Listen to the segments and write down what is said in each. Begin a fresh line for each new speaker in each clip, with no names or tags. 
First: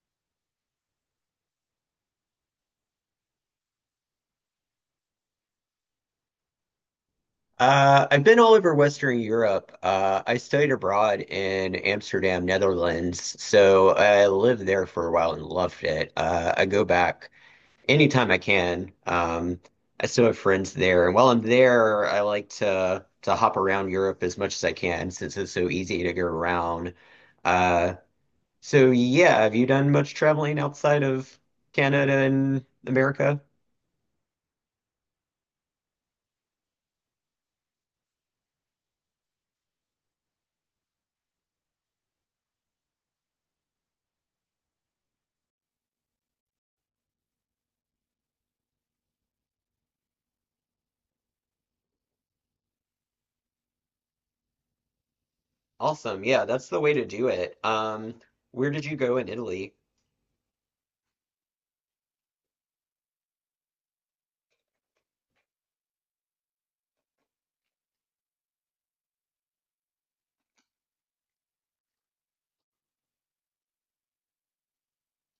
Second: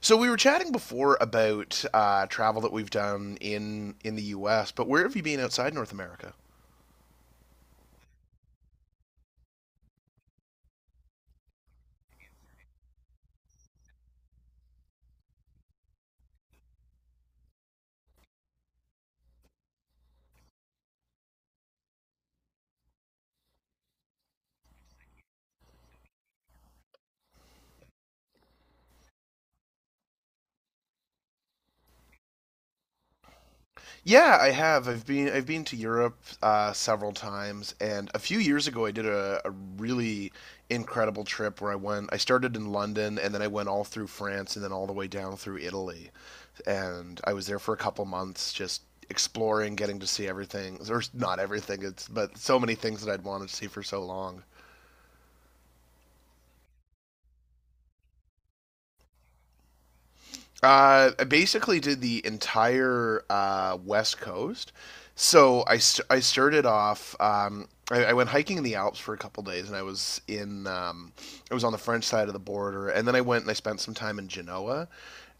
So we were chatting before about travel that we've done in the U.S., but where have you been outside North America?
I've been all over Western Europe. I studied abroad in Amsterdam, Netherlands. So I lived there for a while and loved it. I go back anytime I can. I still have friends there. And while I'm there, I like to hop around Europe as much as I can since it's so easy to go around. Uh, so yeah, have you done much traveling outside of Canada and America?
Yeah, I have. I've been to Europe several times, and a few years ago I did a really incredible trip where I went. I started in London, and then I went all through France, and then all the way down through Italy, and I was there for a couple months just exploring, getting to see everything, or not everything, it's but so many things that I'd wanted to see for so long.
Awesome. Yeah, that's the way to do it. Where did you go in Italy?
I basically did the entire West Coast. I started off. I went hiking in the Alps for a couple days, and I was in. I was on the French side of the border, and then I went and I spent some time in Genoa,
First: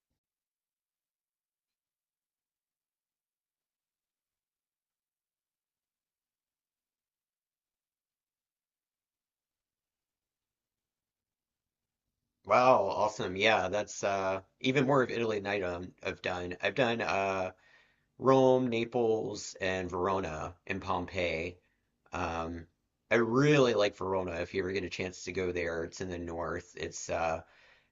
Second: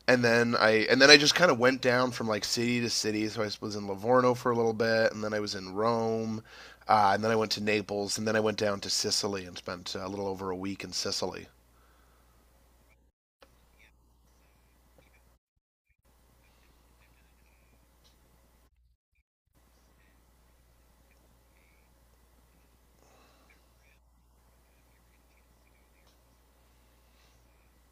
and then I just kind of went down from like city to city. So I was in Livorno for a little bit, and then I was in Rome, and then I went to Naples, and then I went down to Sicily and spent a little over a week in Sicily.
Wow, awesome. Yeah, that's even more of Italy than I've done. I've done Rome, Naples, and Verona and Pompeii. Um I really like Verona if you ever get a chance to go there. It's in the north. It's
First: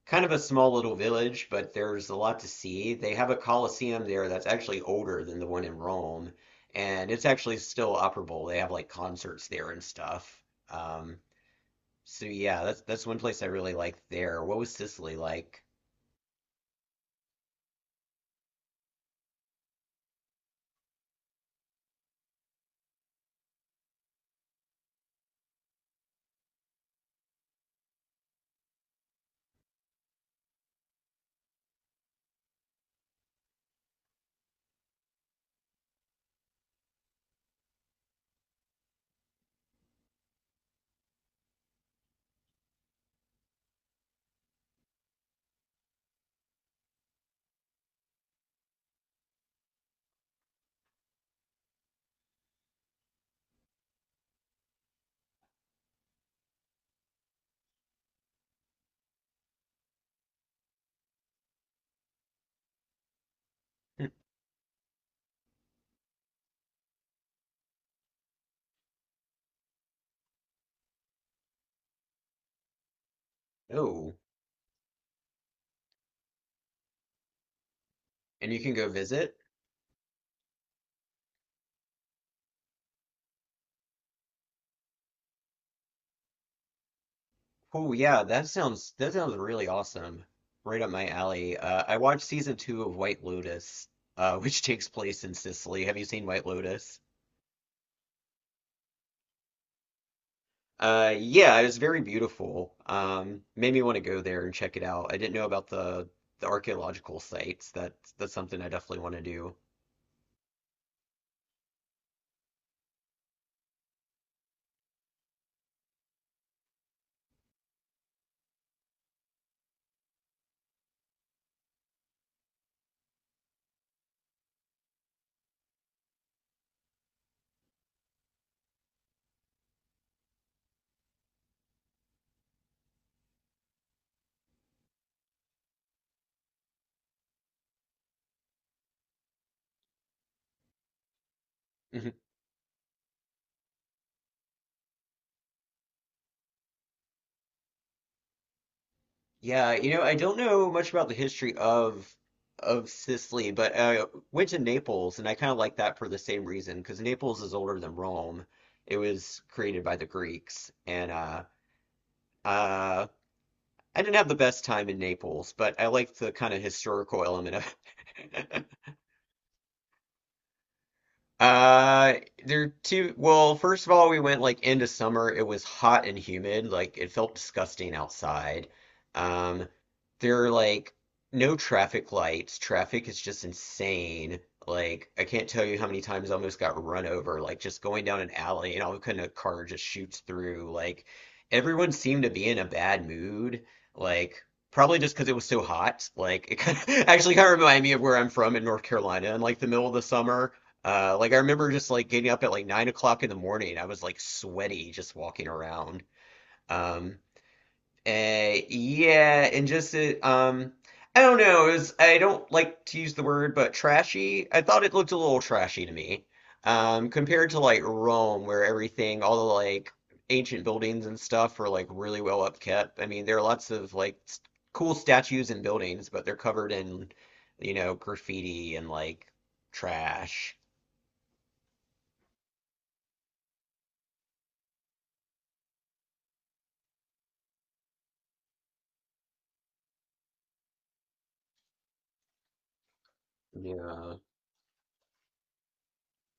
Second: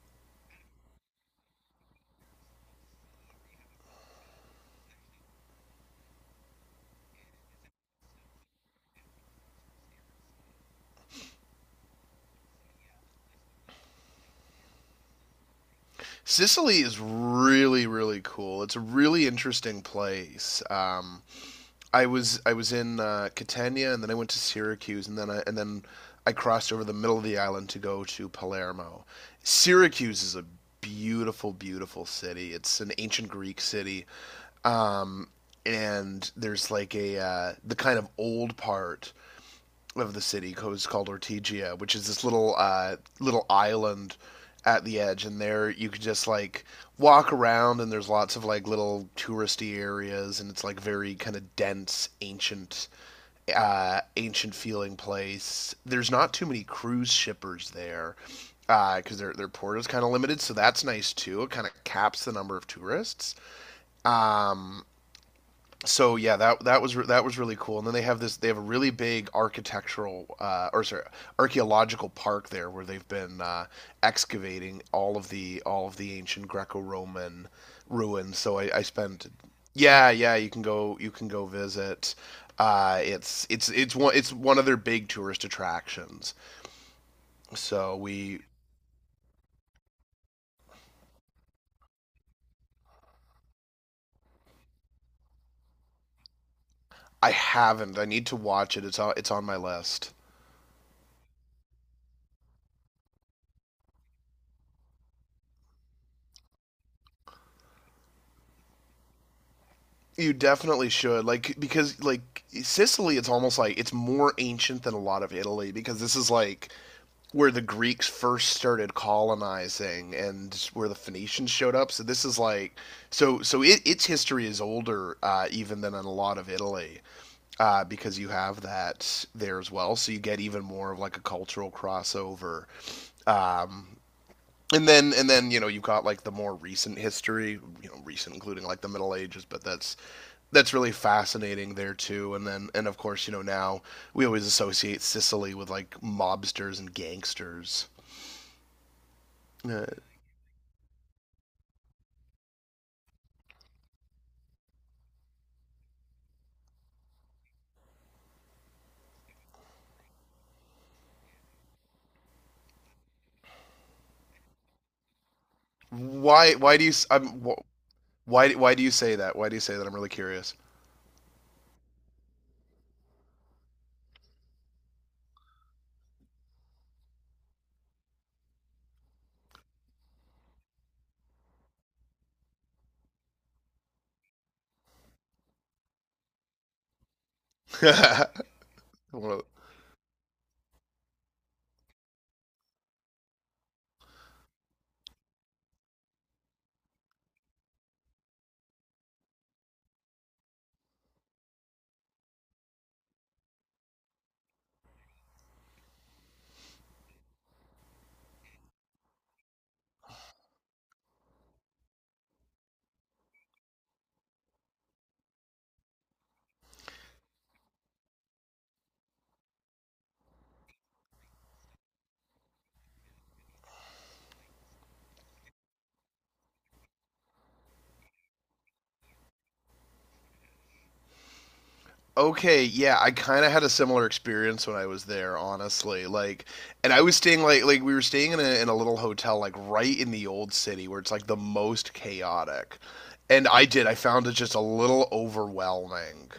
kind of a small little village, but there's a lot to see. They have a Colosseum there that's actually older than the one in Rome, and it's actually still operable. They have like concerts there and stuff. Um so yeah, that's one place I really like there. What was Sicily like?
Sicily is really cool. It's a really interesting place. I was in Catania and then I went to Syracuse and then I crossed over the middle of the island to go to Palermo. Syracuse is a beautiful city. It's an ancient Greek city, and there's like a the kind of old part of the city is called Ortigia, which is this little island at the edge, and there you could just like walk around, and there's lots of like little touristy areas, and it's like very kind of dense, ancient, ancient feeling place. There's not too many cruise shippers there because their port is kind of limited, so that's nice too. It kind of caps the number of tourists, so yeah, that was really cool. And then they have a really big architectural or sorry archaeological park there where they've been
Oh,
excavating all of the ancient Greco-Roman ruins.
and you can
I
go
spent
visit?
yeah, yeah, you can go, you can go visit. It's one of their big tourist attractions.
Oh
So
yeah,
we
that sounds really awesome. Right up my alley. I watched season two of White Lotus, which takes place in Sicily. Have you seen White Lotus?
I haven't, I need to watch it. It's on, it's on my list.
Yeah, it was very beautiful. Made me want to go there and check it out. I didn't know about the archaeological sites. That's something I definitely want to do.
You definitely should, like, because like Sicily, it's almost like it's more ancient than a lot of Italy because this is like where the Greeks first started colonizing and where the Phoenicians showed up. So this is like, so it, its history is older even than in a lot of Italy, because you have that there as well. So you get even more of like a cultural crossover, and then you know you've got like the more recent history, you know, recent including like the Middle Ages, but that's really fascinating there
Mm-hmm.
too. And of course you know now we always associate Sicily with like mobsters and gangsters.
Yeah,
Uh,
you know, I don't know much about the history of Sicily, but I went to Naples, and I kind of like that for the same reason because Naples is older than Rome. It was created by the Greeks, and uh, I didn't have the best time in Naples, but I liked the kind
why
of
why do you s-
historical
I'm
element of
why
it.
do you say that? Why do you say that? I'm really curious.
Uh, there are two. Well, first of all, we went like into summer. It was hot and humid. Like it felt disgusting outside. Um, there are like no traffic lights. Traffic is just insane. Like I can't tell you how many times I almost got run over. Like just going down an alley and all of a sudden a car just shoots through. Like everyone seemed to be in a bad mood. Like probably just because it was so hot. Like it kind of, actually kind of reminded me of where I'm from in North Carolina in like the middle of the summer, like I remember just like getting up at like 9 o'clock in the morning. I was like sweaty just walking around. Um, yeah, and I don't know. It was I don't like to use the word, but trashy. I thought it looked a little trashy to me. Compared to like Rome, where everything, all the like ancient buildings and stuff were like really well upkept. I mean, there are lots of like cool statues and buildings, but they're covered in, you know, graffiti and like trash.
okay, yeah, I kind of had a similar experience when I was there, honestly. Like, and I was staying like we were staying in a little hotel like right in the old city where it's like the most chaotic. And I did. I
Yeah.
found it just a little overwhelming.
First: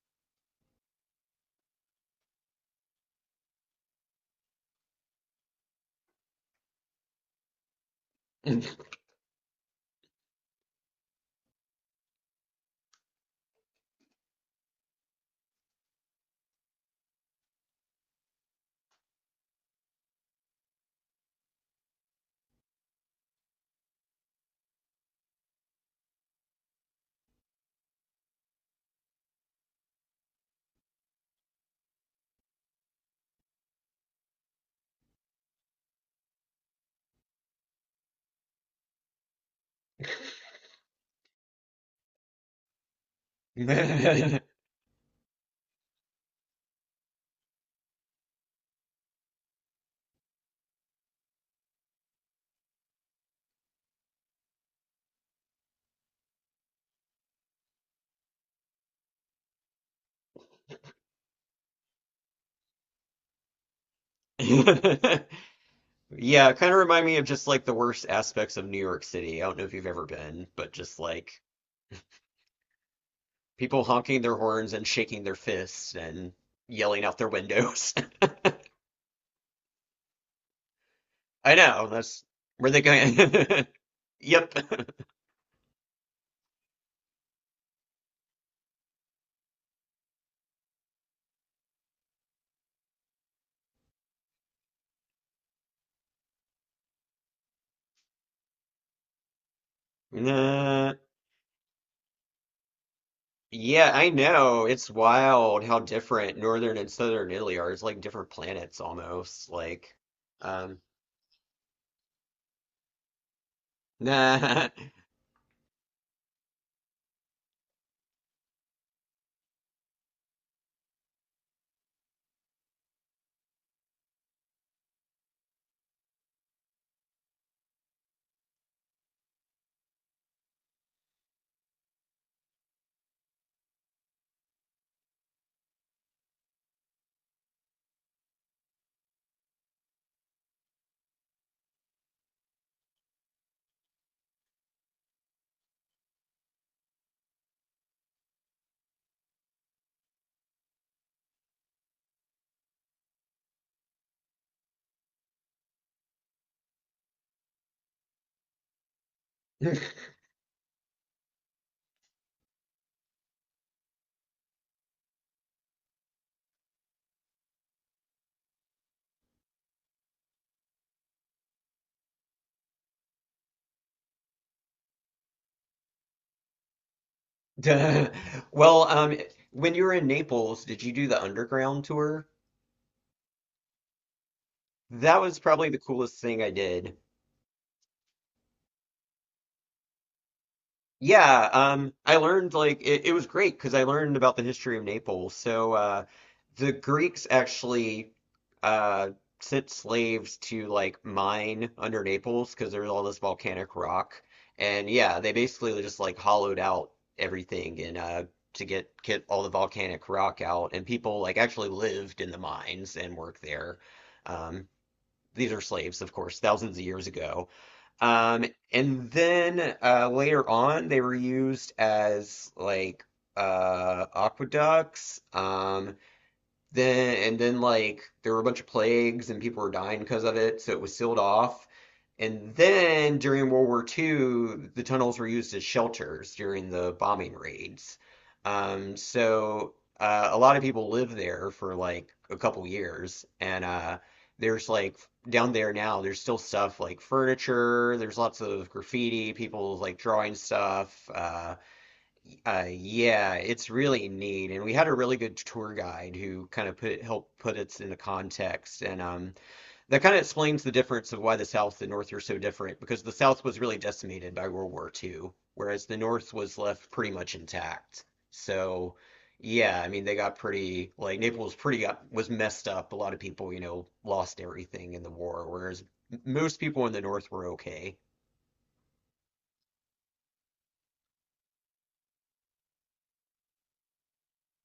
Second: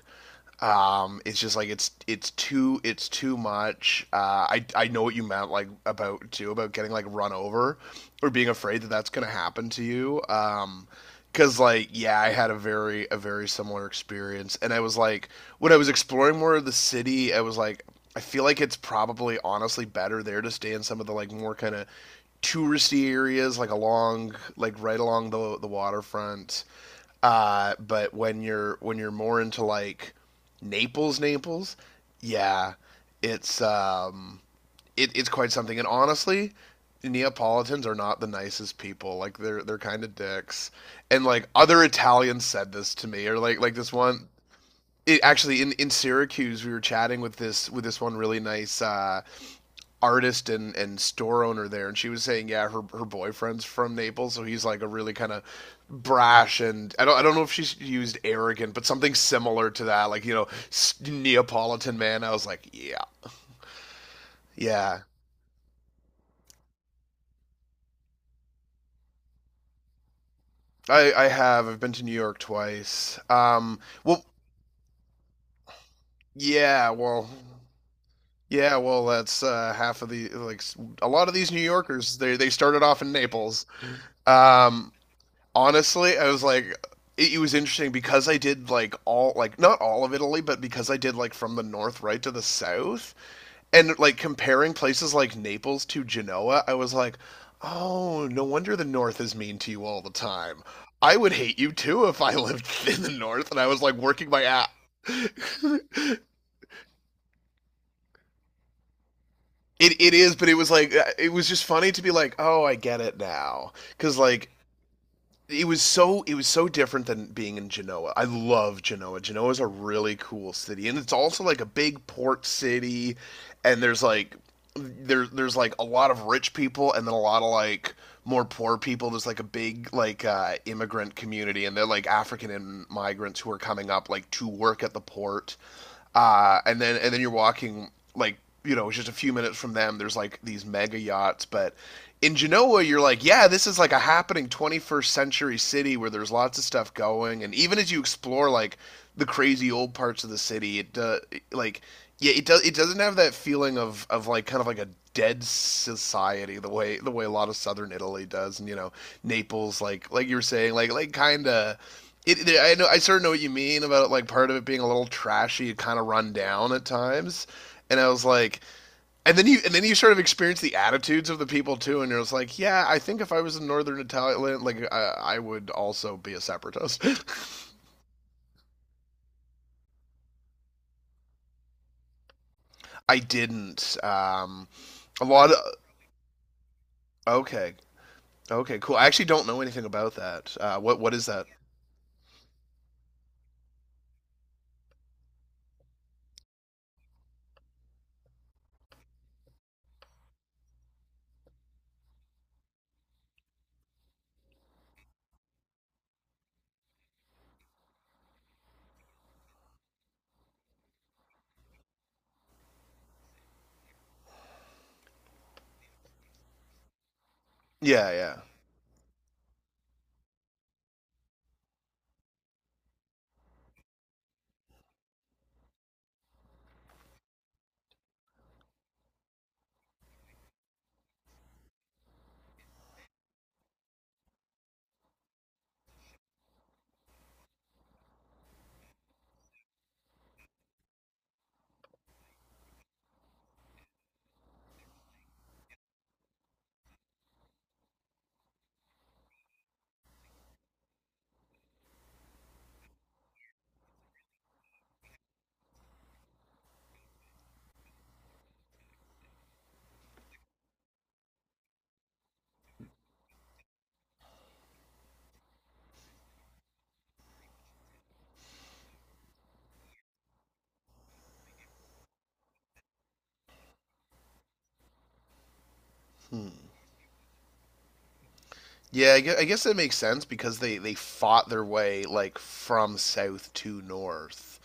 It's just like it's too much. I know what you meant like about too about getting like run over or being afraid that that's gonna happen to you. Because like yeah, I had a very similar experience, and I was like, when I was exploring more of the city, I was like, I feel like it's probably honestly better there to stay in some of the like more kind of touristy areas like along like right along the waterfront, but when you're more into like Naples, yeah, it's um, it, it's quite something. And honestly, Neapolitans are not the nicest people. Like they're kind of dicks. And like other Italians said this to me, or like this one.
Yeah,
It, in Syracuse we were chatting with this one really nice artist, and store owner there, and she was saying yeah, her boyfriend's from Naples, so he's like a really kind of brash and I don't know if she used arrogant but something similar to that, like, you know, Neapolitan man, I was like yeah, yeah.
kind of remind me of just like the worst aspects of New York City. I don't know if you've ever been, but just
I
like
have, I've been to New York twice, um,
people honking
well,
their horns and shaking their fists and
yeah,
yelling out their
well,
windows.
yeah, well, that's half of the like a lot of these
I
New
know,
Yorkers,
that's
they
where they
started off in
going.
Naples.
Yep.
um Honestly, I was like, it was interesting because I did like all, like not all of Italy, but because I did like from the north right to the south, and like comparing places like Naples to Genoa, I was like, oh, no wonder the north is mean to you all the time.
Uh,
I would hate you too if I lived in the north and I was
yeah,
like
I
working my
know.
ass.
It's
it
wild how different northern and southern Italy are. It's like different planets almost. Like,
is, but it was
um,
like, it was just funny to be like, oh, I get it now, because like
nah.
it was so different than being in Genoa. I love Genoa. Genoa is a really cool city, and it's also like a big port city, and there's like there's like a lot of rich people and then a lot of like more poor people. There's like a big like immigrant community, and they're like African and migrants who are coming up like to work at the port, and then you're walking like, you know, just a few minutes from them. There's like these mega yachts, but in Genoa, you're like, yeah, this is like a happening 21st century city where there's lots of stuff going, and even as you explore like the crazy old parts of the city, it like yeah, it does, it doesn't have that feeling of like kind of like a dead society the way a lot of southern Italy does, and you know Naples, like you were saying, like kind of it, I know. I sort of know what you mean about it, like part of it being a little trashy, kind of run down at times. And I was like, and then you sort of experience the attitudes of the people too. And you're just like, yeah, I think if I was in Northern Italy, like I would also be a separatist.
Duh. Well, when you were in Naples, did you do the underground tour?
I didn't.
That
A
was
lot of
probably the coolest thing I did.
okay, okay, cool. I actually don't know anything about that. What is that?
Yeah, I learned it was great because I learned about the history of Naples. So the Greeks actually uh, sent slaves to like mine under Naples because there's all this volcanic rock, and yeah, they basically just like hollowed out everything and to get all the volcanic rock out, and people like actually lived in the mines and worked there. Um, these are slaves, of course, thousands of years ago.
Yeah, yeah.
Um, and then later on, they were used as like aqueducts. Then and then like there were a bunch of plagues and people were dying because of it, so it was sealed off. And then during World War II, the tunnels were used as shelters during the bombing raids. So a lot of people lived there for like a couple years. And there's like down there now, there's still stuff like furniture, there's lots of graffiti, people like drawing stuff. Yeah, it's really neat. And we had a really good tour guide who kind of put helped put it into context. And that kind of explains the difference of why the South and North are so different, because the South was really decimated by World War II, whereas the North was left pretty much intact. So, yeah, I mean, they got pretty, like, was messed up. A lot of people, you know, lost everything in the war, whereas
Hmm.
most people in the North were okay.
Yeah, I guess that makes sense because they fought their way like from south to north.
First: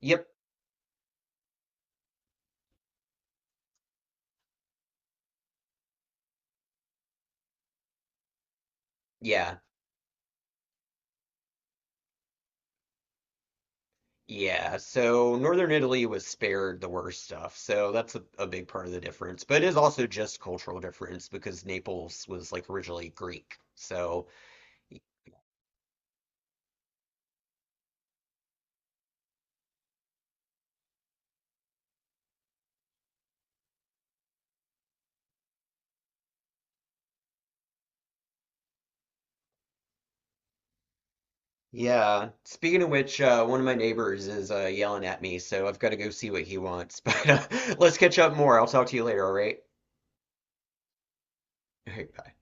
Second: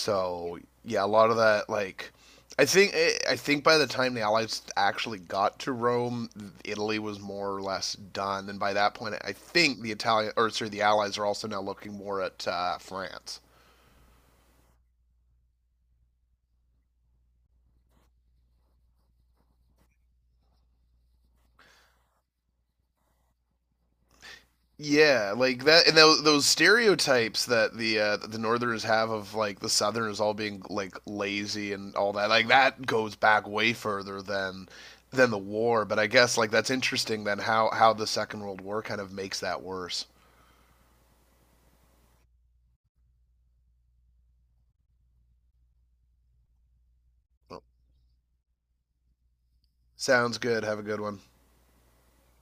Yep,
yeah, a lot of that like I think I think by the time the Allies actually got to Rome, Italy was more or less done, and by that point, I
yeah,
think the Italian, or sorry, the Allies are also now looking more at France.
yeah. So, Northern Italy was spared the worst stuff. So, that's a big part of the difference. But it is also just cultural difference because Naples was, like, originally Greek. So,
Yeah, like that, and those stereotypes that the Northerners have of like the Southerners all being like lazy and all that, like that goes back way further than the war. But I guess like that's interesting then how the Second World War kind of makes that worse.
yeah. Speaking of which, one of my neighbors is yelling at me, so I've got to go see what he wants. But let's catch up more. I'll talk to you later, all right?
Sounds good. Have a good one.
All right, bye.